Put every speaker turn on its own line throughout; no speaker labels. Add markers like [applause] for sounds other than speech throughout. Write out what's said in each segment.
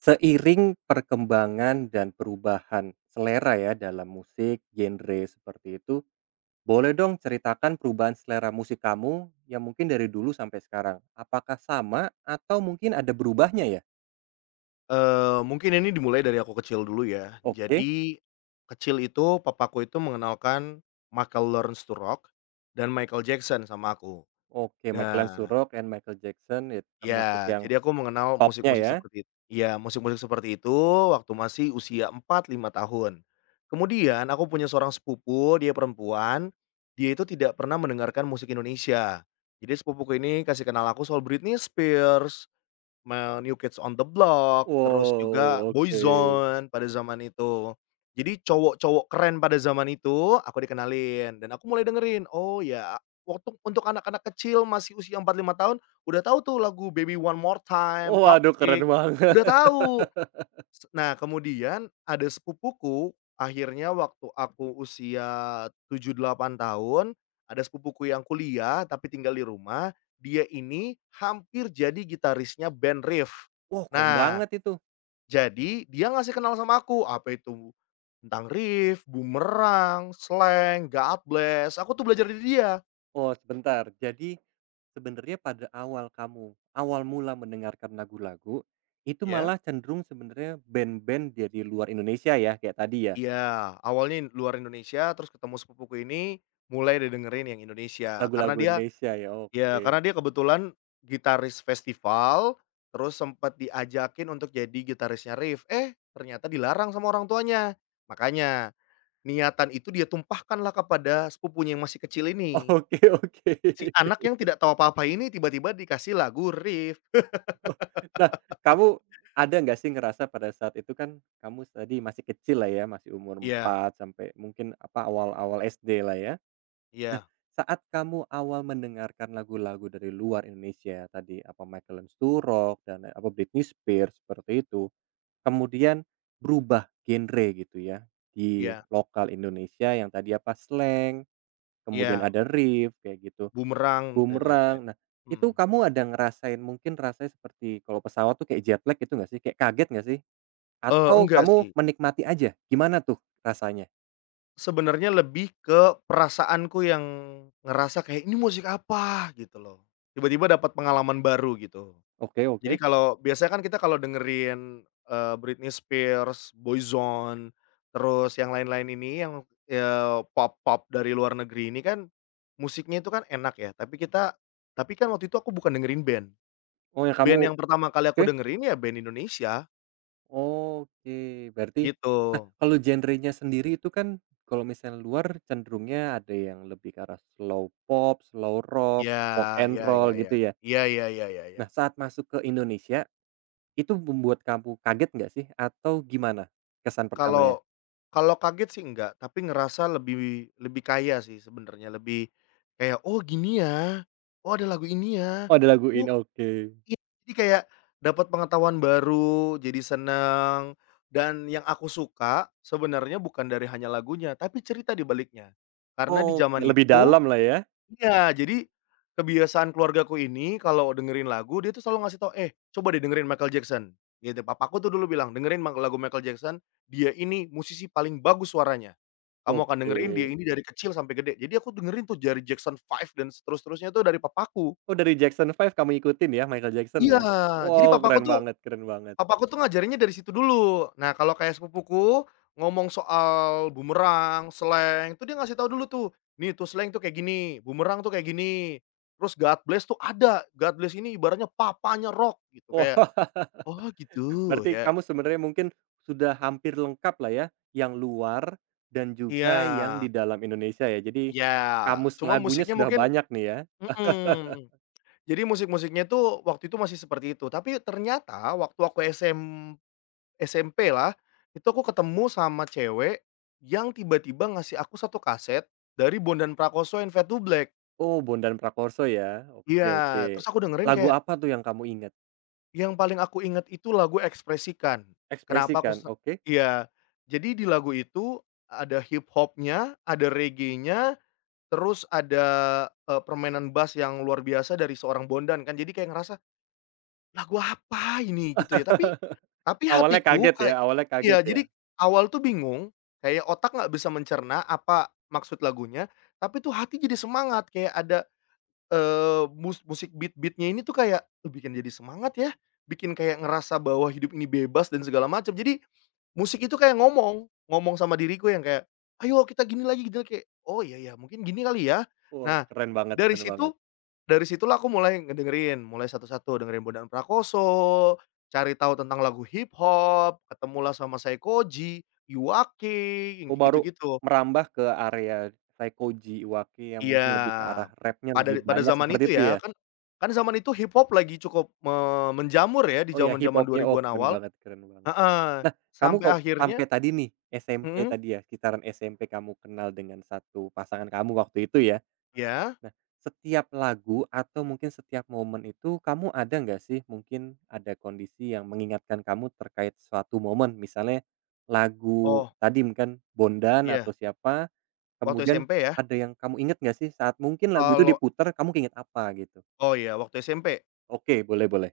Seiring perkembangan dan perubahan selera ya dalam musik, genre seperti itu, boleh dong ceritakan perubahan selera musik kamu yang mungkin dari dulu sampai sekarang. Apakah sama atau mungkin ada berubahnya ya?
Mungkin ini dimulai dari aku kecil dulu ya.
Oke,
Jadi, kecil itu papaku itu mengenalkan Michael Learns to Rock dan Michael Jackson sama aku.
oke Michael
Nah
Surrock and Michael Jackson itu termasuk
ya,
yang
jadi aku mengenal
popnya
musik-musik
ya?
seperti itu iya, musik-musik seperti itu waktu masih usia 4, 5 tahun. Kemudian aku punya seorang sepupu, dia perempuan, dia itu tidak pernah mendengarkan musik Indonesia. Jadi sepupuku ini kasih kenal aku soal Britney Spears, New Kids on the Block, terus
Wow,
juga
oke.
Boyzone pada zaman itu. Jadi cowok-cowok keren pada zaman itu aku dikenalin dan aku mulai dengerin, oh ya waktu untuk anak-anak kecil masih usia 4, 5 tahun udah tahu tuh lagu Baby One More Time,
Waduh
Toxic,
keren banget.
udah
[laughs]
tahu. Nah, kemudian ada sepupuku, akhirnya waktu aku usia 7, 8 tahun, ada sepupuku yang kuliah tapi tinggal di rumah, dia ini hampir jadi gitarisnya band Riff.
Wow keren
Nah,
banget itu.
jadi dia ngasih kenal sama aku, apa itu, tentang Riff, Boomerang, Slank, God Bless, aku tuh belajar dari dia.
Oh sebentar sebenarnya pada awal kamu, awal mula mendengarkan lagu-lagu, itu
Ya,
malah cenderung sebenarnya band-band dari luar Indonesia ya, kayak tadi ya,
iya, awalnya luar Indonesia, terus ketemu sepupuku ini, mulai didengerin yang Indonesia, karena
lagu-lagu
dia
Indonesia ya,
iya,
oke.
karena dia kebetulan gitaris festival, terus sempat diajakin untuk jadi gitarisnya Rif, eh ternyata dilarang sama orang tuanya. Makanya, niatan itu dia tumpahkanlah kepada sepupunya yang masih kecil ini.
Oke [laughs] oke.
Si anak yang tidak tahu apa-apa ini tiba-tiba dikasih lagu Rif.
Nah, kamu ada nggak sih ngerasa pada saat itu kan kamu tadi masih kecil lah ya, masih umur
Iya
4 sampai mungkin apa, awal-awal SD lah ya. Nah,
iya
saat kamu awal mendengarkan lagu-lagu dari luar Indonesia ya, tadi, apa Michael Learns to Rock dan apa Britney Spears, seperti itu. Kemudian berubah genre gitu ya, di
iya
lokal Indonesia yang tadi apa, slang, kemudian
iya,
ada riff kayak gitu,
Bumerang dan lain-lain.
bumerang. Nah, itu
Mmm,
kamu ada ngerasain mungkin rasanya seperti kalau pesawat tuh kayak jet lag gitu nggak sih? Kayak kaget nggak sih? Atau
enggak
kamu
sih.
menikmati aja? Gimana tuh rasanya?
Sebenarnya lebih ke perasaanku yang ngerasa kayak, "Ini musik apa?" Gitu loh. Tiba-tiba dapat pengalaman baru gitu.
Oke
Jadi
oke.
kalau biasanya kan kita kalau dengerin, Britney Spears, Boyzone, terus yang lain-lain ini yang, pop-pop dari luar negeri ini kan musiknya itu kan enak ya, tapi kan waktu itu aku bukan dengerin band.
Oh, yang kamu
Band yang pertama kali
oke.
aku dengerin ya band Indonesia,
Oke, berarti
gitu.
nah kalau genrenya sendiri itu kan kalau misalnya luar cenderungnya ada yang lebih ke arah slow pop, slow rock, rock
Ya,
and
ya
roll
ya ya.
gitu ya.
Iya iya iya iya iya.
Nah, saat masuk ke Indonesia itu membuat kamu kaget nggak sih atau gimana kesan pertamanya?
Kalau kalau kaget sih enggak, tapi ngerasa lebih lebih kaya sih sebenarnya, lebih kayak, "Oh gini ya, oh ada lagu ini ya,
Oh, ada lagu
oh
ini, oke.
iya." Jadi kayak dapat pengetahuan baru, jadi seneng, dan yang aku suka sebenarnya bukan dari hanya lagunya, tapi cerita di baliknya. Karena di
Oke,
zaman
lebih
itu
dalam lah ya.
iya, jadi kebiasaan keluargaku ini kalau dengerin lagu dia tuh selalu ngasih tau, "Eh, coba deh dengerin Michael Jackson." Gitu. Papaku tuh dulu bilang, "Dengerin mak lagu Michael Jackson, dia ini musisi paling bagus suaranya. Kamu akan dengerin dia
Oke.
ini dari kecil sampai gede." Jadi aku dengerin tuh dari Jackson Five dan seterus-terusnya tuh dari papaku.
Oh, dari Jackson Five kamu ikutin ya, Michael Jackson
Iya,
ya?
jadi
Wow, keren banget keren banget.
Papa aku tuh ngajarinnya dari situ dulu. Nah, kalau kayak sepupuku ngomong soal bumerang, sleng, tuh dia ngasih tahu dulu tuh, "Nih tuh sleng tuh kayak gini, bumerang tuh kayak gini." Terus God Bless tuh ada, God Bless ini ibaratnya papanya rock gitu,
Wah.
kayak
[laughs]
oh gitu,
Berarti
ya.
kamu sebenarnya mungkin sudah hampir lengkap lah ya, yang luar dan
Iya,
juga yang di dalam Indonesia ya. Jadi
iya,
kamus
cuma
lagunya
musiknya
sudah
mungkin
banyak nih ya.
mhm, jadi musik-musiknya tuh waktu itu masih seperti itu. Tapi ternyata waktu aku SM SMP lah, itu aku ketemu sama cewek yang tiba-tiba ngasih aku satu kaset dari Bondan Prakoso and Fade to Black.
Oh, Bondan Prakoso ya.
Iya,
Oke oke.
terus aku dengerin
Lagu
kayak,
apa tuh yang kamu ingat?
yang paling aku inget itu lagu "Ekspresikan". Kenapa aku
Ekspresikan,
se
oke.
Iya, jadi di lagu itu ada hip hopnya, ada reggae-nya, terus ada, permainan bass yang luar biasa dari seorang Bondan kan, jadi kayak ngerasa, "Lagu apa ini?" Gitu ya, tapi
[laughs] Awalnya
hatiku
kaget ya
kayak
awalnya
iya,
kaget ya?
jadi awal tuh bingung, kayak otak nggak bisa mencerna apa maksud lagunya, tapi tuh hati jadi semangat kayak ada, musik beat-beat-nya ini tuh kayak, "Duh, bikin jadi semangat ya," bikin kayak ngerasa bahwa hidup ini bebas dan segala macam. Jadi musik itu kayak ngomong, ngomong sama diriku yang kayak, "Ayo kita gini lagi," gitu kayak, "Oh, iya ya mungkin gini kali ya."
Wah,
Nah
keren banget
dari
keren
situ
banget.
dari situlah aku mulai ngedengerin, mulai satu-satu, dengerin Bondan Prakoso, cari tahu tentang lagu hip hop, ketemulah sama Saekoji, Iwake, yang
Oh,
kayak
baru
gitu-gitu.
merambah ke area kayak Koji Iwake yang
Iya,
mungkin lebih ke arah rapnya
pada
lebih
pada
banyak
zaman
seperti
itu
itu
ya,
ya?
kan kan zaman itu hip hop lagi cukup menjamur ya di
Oh ya, hip
zaman-zaman
hopnya oh
2000-an
keren
awal
banget keren banget.
heeh,
Nah, kamu
sampai
kok
akhirnya
sampai tadi nih, SMP
mhm,
tadi ya, sekitaran SMP kamu kenal dengan satu pasangan kamu waktu itu ya.
iya?
Nah, setiap lagu atau mungkin setiap momen itu kamu ada nggak sih mungkin ada kondisi yang mengingatkan kamu terkait suatu momen? Misalnya lagu
Oh,
tadi mungkin Bondan atau
iya,
siapa,
waktu
kemudian
SMP ya?
ada yang kamu inget nggak sih saat mungkin lagu itu
Kalau
diputar kamu keinget apa gitu?
oh iya, waktu SMP?
Oke, boleh boleh.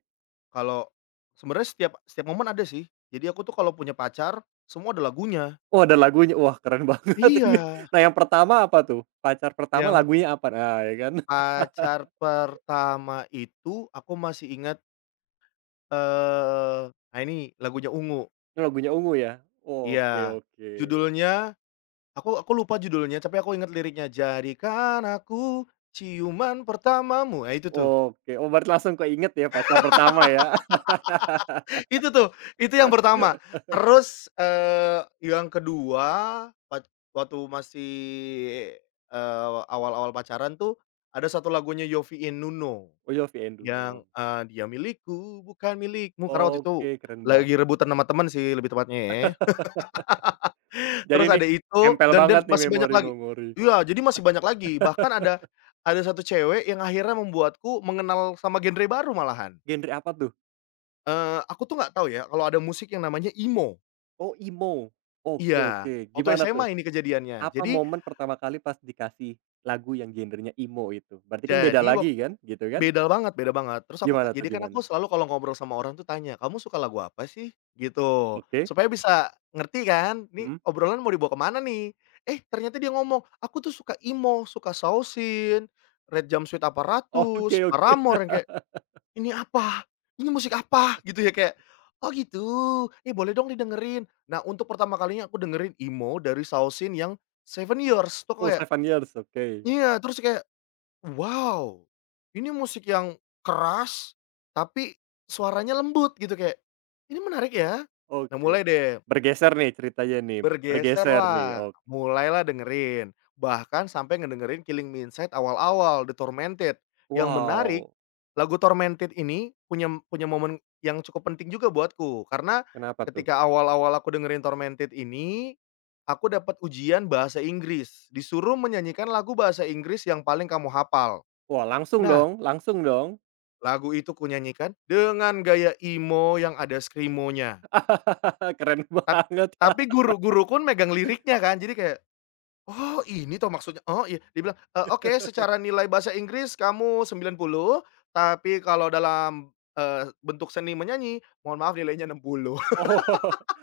Kalau sebenarnya setiap setiap momen ada sih. Jadi aku tuh kalau punya pacar, semua ada lagunya.
Oh, ada lagunya. Wah, keren banget [laughs] ini.
Iya,
Nah, yang pertama apa tuh? Pacar pertama
yang
lagunya apa? Nah, ya kan? [laughs]
pacar pertama itu aku masih ingat, nah ini lagunya Ungu.
Ini lagunya Ungu ya?
Iya,
Oke oke.
judulnya aku lupa judulnya tapi aku ingat liriknya, "Jadikan aku ciuman pertamamu." Nah itu tuh.
Oke, oh berarti langsung keinget ya pacar pertama ya? [laughs]
Itu tuh, itu yang pertama. Terus, yang kedua, waktu masih, awal-awal pacaran tuh, ada satu lagunya Yovie and Nuno,
Oh, Yovie and
yang, "Dia milikku bukan milikmu," karena waktu itu
Oke, keren banget.
lagi rebutan sama temen sih lebih tepatnya ya.
Jadi
Terus
ini
ada itu
nempel
dan
banget nih
masih banyak lagi
memori-memori.
iya, jadi masih banyak lagi, bahkan ada satu cewek yang akhirnya membuatku mengenal sama genre baru malahan.
Genre apa tuh?
Aku tuh nggak tahu ya kalau ada musik yang namanya emo.
Oh, emo. Oke
Iya,
oke,
waktu
gimana tuh?
SMA ini kejadiannya.
Apa momen pertama kali pas dikasih lagu yang genrenya emo itu? Berarti kan beda
Jadi wak
lagi kan, gitu kan?
Beda banget beda banget. Terus aku ka
Gimana tuh,
Jadi kan aku
gimana?
selalu kalau ngobrol sama orang tuh tanya, "Kamu suka lagu apa sih?" Gitu,
Oke,
supaya bisa ngerti kan, nih
mhm.
obrolan mau dibawa ke mana nih. Eh, ternyata dia ngomong, "Aku tuh suka emo, suka Shaoxin, Red Jumpsuit
Oke
Apparatus,
oke.
Paramore," yang kayak, "Ini apa? Ini musik apa?" Gitu ya, kayak, "Oh gitu, eh boleh dong didengerin." Nah, untuk pertama kalinya aku dengerin emo dari Shaoxin yang Seven Years, tuh
Oh,
kayak
seven years, oke
iya, terus kayak, "Wow, ini musik yang keras, tapi suaranya lembut," gitu, kayak, "Ini menarik ya." Nah,
oke.
mulai deh,
Bergeser nih ceritanya nih, bergeser nih,
bergeserlah, mulailah dengerin, bahkan sampai ngedengerin Killing Me Inside awal-awal, The Tormented. Yang menarik,
wow,
lagu Tormented ini punya punya momen yang cukup penting juga buatku, karena
kenapa tuh?
ketika awal-awal aku dengerin Tormented ini, aku dapat ujian bahasa Inggris, disuruh menyanyikan lagu bahasa Inggris yang paling kamu hafal.
Wah, langsung
Nah,
dong langsung dong.
lagu itu kunyanyikan dengan gaya emo yang ada screamo-nya.
[laughs] Keren
Tap
banget.
tapi guru-guru pun megang liriknya kan, jadi kayak, "Oh ini toh maksudnya, oh iya." Dia bilang, "Oke secara nilai bahasa Inggris kamu 90 tapi kalau dalam, bentuk seni menyanyi, mohon maaf nilainya 60." [laughs]
Oh,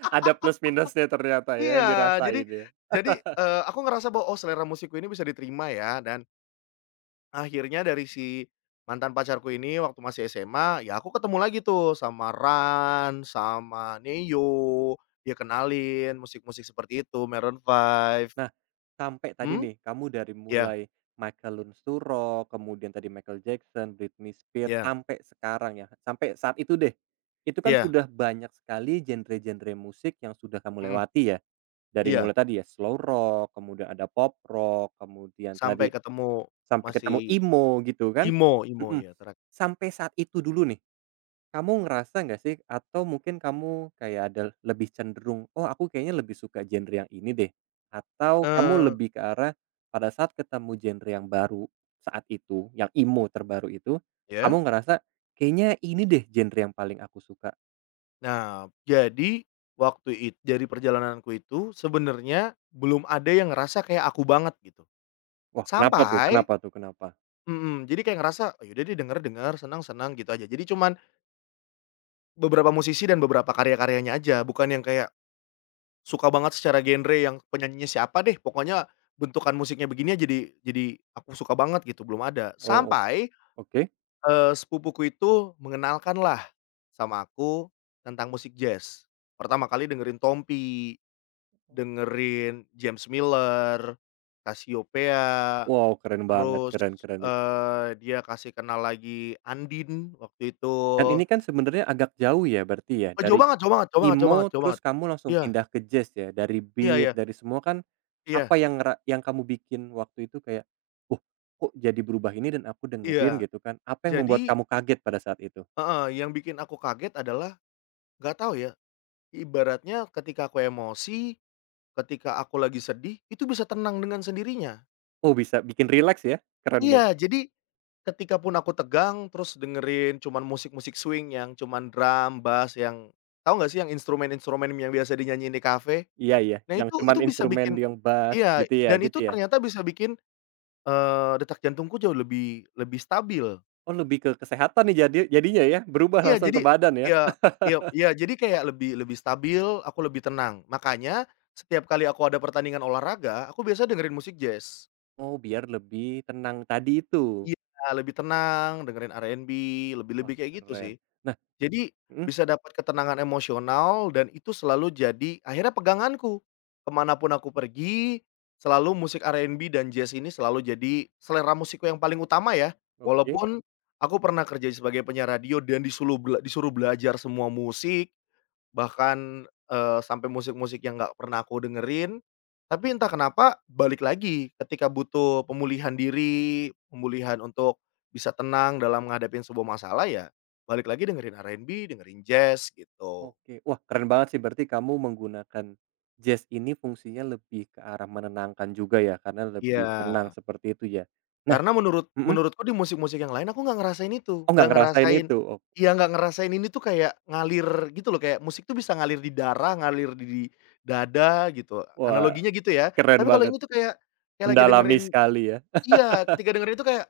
ada plus minusnya ternyata ya
Iya,
yang dirasain ya?
jadi, aku ngerasa bahwa, "Oh selera musikku ini bisa diterima ya." Dan akhirnya dari si mantan pacarku ini waktu masih SMA, ya aku ketemu lagi tuh sama Ran, sama Neo, dia kenalin musik-musik seperti itu, Maroon Five.
Nah, sampai tadi
Hmm,
nih, kamu dari
iya
mulai Michael Lunsuro, kemudian tadi Michael Jackson, Britney Spears,
iya
sampai sekarang ya, sampai saat itu deh. Itu kan
iya,
sudah banyak sekali genre-genre musik yang sudah kamu
mhm,
lewati ya? Dari
iya,
mulai tadi ya slow rock, kemudian ada pop rock, kemudian
sampai
tadi
ketemu
sampai ketemu
masih
emo gitu kan?
Imo Imo
Mhm.
ya terakhir
Sampai saat itu dulu nih kamu ngerasa nggak sih atau mungkin kamu kayak ada lebih cenderung, "Oh, aku kayaknya lebih suka genre yang ini deh." Atau kamu
eee,
lebih ke arah pada saat ketemu genre yang baru saat itu, yang emo terbaru itu, kamu
ya.
ngerasa, "Kayaknya ini deh genre yang paling aku suka."
Nah, jadi waktu it dari perjalananku itu sebenarnya belum ada yang ngerasa kayak aku banget gitu.
Wah, kenapa tuh
Sampai
kenapa tuh kenapa?
mhm, jadi kayak ngerasa, "Oh, ya udah deh denger-denger, seneng-seneng," gitu aja. Jadi cuman beberapa musisi dan beberapa karya-karyanya aja, bukan yang kayak suka banget secara genre yang penyanyinya siapa deh, pokoknya bentukan musiknya begini aja jadi aku suka banget gitu, belum ada.
Oh, o
Sampai,
oke.
sepupuku itu mengenalkanlah sama aku tentang musik jazz. Pertama kali dengerin Tompi, dengerin James Miller, Cassiopeia.
Wow, keren banget,
Terus,
keren keren itu.
dia kasih kenal lagi Andin waktu itu.
Dan ini kan sebenarnya agak jauh ya berarti ya
Oh, jauh
dari
banget jauh banget jauh banget jauh banget
emo,
jauh banget.
terus kamu langsung
Iya
pindah ke jazz ya? Dari
iya iya
beat, dari semua kan,
iya
apa yang ngera yang kamu bikin waktu itu kayak, "Wah, kok jadi berubah ini dan aku dengerin,"
iya.
gitu kan. Apa yang membuat
Jadi
kamu kaget pada saat itu?
heeh, yang bikin aku kaget adalah nggak tahu ya, ibaratnya ketika aku emosi, ketika aku lagi sedih, itu bisa tenang dengan sendirinya.
Oh, bisa bikin rileks ya? Keren
Iya,
ya.
jadi ketika pun aku tegang, terus dengerin cuman musik-musik swing yang cuman drum, bass yang tahu nggak sih yang instrumen-instrumen yang biasa dinyanyiin di kafe?
Iya iya,
Nah
yang
itu
cuman
itu bisa
instrumen
bikin
yang bass
iya,
gitu ya
dan
gitu
itu
ya?
ternyata bisa bikin, detak jantungku jauh lebih lebih stabil.
Oh, lebih ke kesehatan nih jadi jadinya ya? Berubah
Iya
langsung
jadi
ke badan ya?
iya iya iya jadi kayak lebih lebih stabil, aku lebih tenang. Makanya setiap kali aku ada pertandingan olahraga, aku biasanya dengerin musik jazz.
Oh, biar lebih tenang tadi itu?
Iya, lebih tenang, dengerin R&B,
Wah,
lebih-lebih kayak gitu sih.
keren. Nah
Jadi,
mhm,
bisa dapat ketenangan emosional dan itu selalu jadi akhirnya peganganku. Kemanapun aku pergi, selalu musik R&B dan jazz ini selalu jadi selera musikku yang paling utama ya.
oke.
Walaupun aku pernah kerja sebagai penyiar radio dan disuluh bela disuruh belajar semua musik. Bahkan, sampai musik-musik yang nggak pernah aku dengerin, tapi entah kenapa balik lagi ketika butuh pemulihan diri, pemulihan untuk bisa tenang dalam ngadepin sebuah masalah ya, balik lagi dengerin R&B, dengerin jazz gitu.
Oke. Wah, keren banget sih berarti kamu menggunakan jazz ini fungsinya lebih ke arah menenangkan juga ya, karena
Iya,
lebih tenang seperti itu ya. Nah
karena menurut
mhm,
menurutku di musik-musik yang lain aku nggak ngerasain itu,
oh nggak
nggak
ngerasain
ngerasain
itu? Oh,
iya, nggak ngerasain ini tuh kayak ngalir gitu loh, kayak musik tuh bisa ngalir di darah, ngalir di dada gitu,
wah
analoginya gitu ya.
keren
Tapi kalau
banget,
ini tuh kayak kayak lagi
mendalami
dengerin
sekali ya.
iya, ketika denger itu kayak,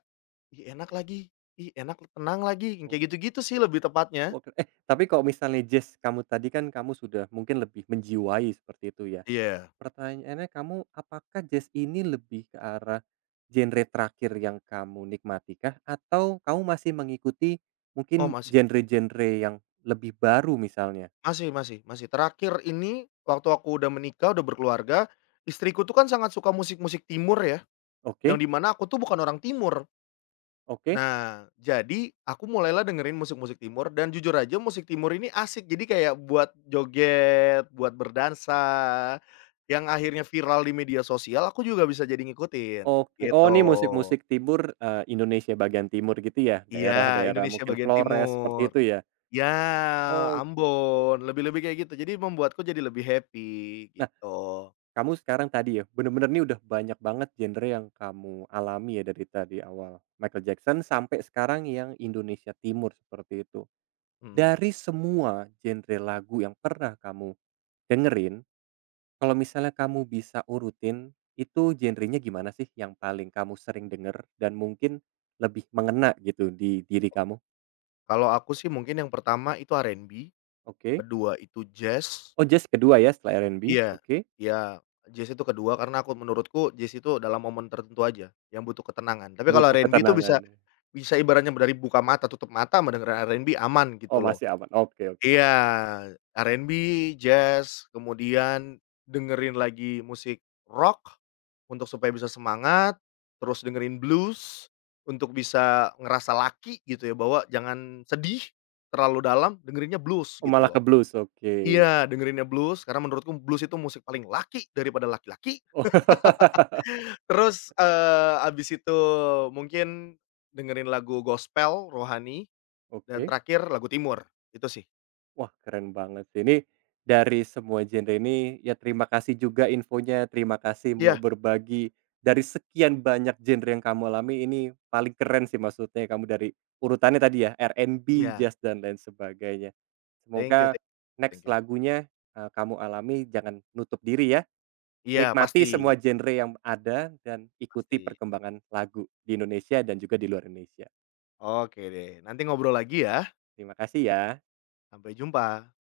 "Ih, enak lagi ih, enak, tenang lagi," yang
Oh,
kayak gitu-gitu sih lebih tepatnya.
oke. Eh, tapi kalau misalnya jazz kamu tadi kan kamu sudah mungkin lebih menjiwai seperti itu ya.
Iya.
Pertanyaannya kamu, apakah jazz ini lebih ke arah genre terakhir yang kamu nikmatikah? Atau kamu masih mengikuti
Oh,
mungkin
masih
genre-genre yang lebih baru misalnya?
masih masih masih. Terakhir ini waktu aku udah menikah, udah berkeluarga, istriku tuh kan sangat suka musik-musik timur ya, yang
Oke,
di mana aku tuh bukan orang timur.
oke,
Nah, jadi aku mulailah dengerin musik-musik timur dan jujur aja musik timur ini asik, jadi kayak buat joget, buat berdansa, yang akhirnya viral di media sosial, aku juga bisa jadi ngikutin,
oke. Oh,
gitu.
ini musik-musik timur, eee, Indonesia bagian timur gitu ya?
Iya,
Daerah-daerah
Indonesia
mungkin
bagian
Flores, seperti
timur.
itu ya?
Ya,
Oke.
Ambon, lebih-lebih kayak gitu. Jadi membuatku jadi lebih happy,
Nah,
gitu.
kamu sekarang tadi ya, bener-bener nih udah banyak banget genre yang kamu alami ya dari tadi awal Michael Jackson sampai sekarang yang Indonesia timur seperti itu.
Mhm.
Dari semua genre lagu yang pernah kamu dengerin, kalau misalnya kamu bisa urutin, itu genrenya gimana sih yang paling kamu sering denger dan mungkin lebih mengena gitu di diri kamu?
Kalau aku sih mungkin yang pertama itu R&B,
Oke.
kedua itu jazz
Oh jazz kedua ya setelah R&B,
iya,
oke.
iya, jazz itu kedua karena aku menurutku jazz itu dalam momen tertentu aja, yang butuh ketenangan. Tapi kalau
Butuh
R&B itu bisa
ketenangan.
bisa ibaratnya dari buka mata, tutup mata mau R&B aman
Oh
gitu loh.
masih aman, oke oke.
Iya, R&B, jazz, kemudian dengerin lagi musik rock. Untuk supaya bisa semangat, terus dengerin blues, untuk bisa ngerasa laki gitu ya, bahwa jangan sedih terlalu dalam, dengerinnya blues
Oh
gitu
malah
loh.
ke blues, oke.
Iya, dengerinnya blues karena menurutku blues itu musik paling laki daripada laki-laki.
Oh. [laughs]
Terus, abis itu mungkin dengerin lagu gospel, rohani, dan
Oke.
terakhir lagu timur, itu sih.
Wah, keren banget sih. Ini dari semua genre ini, ya terima kasih juga infonya, terima kasih mau
Iya
berbagi. Dari sekian banyak genre yang kamu alami, ini paling keren sih maksudnya kamu dari urutannya tadi ya, R&B,
iya,
jazz, dan lain sebagainya.
thank you
Semoga
thank you
next
thank you.
lagunya eh, kamu alami, jangan nutup diri ya.
Iya, pasti
Nikmati semua genre yang ada dan ikuti
pasti.
perkembangan lagu di Indonesia dan juga di luar Indonesia.
Oke deh, nanti ngobrol lagi ya,
Terima kasih ya.
sampai jumpa.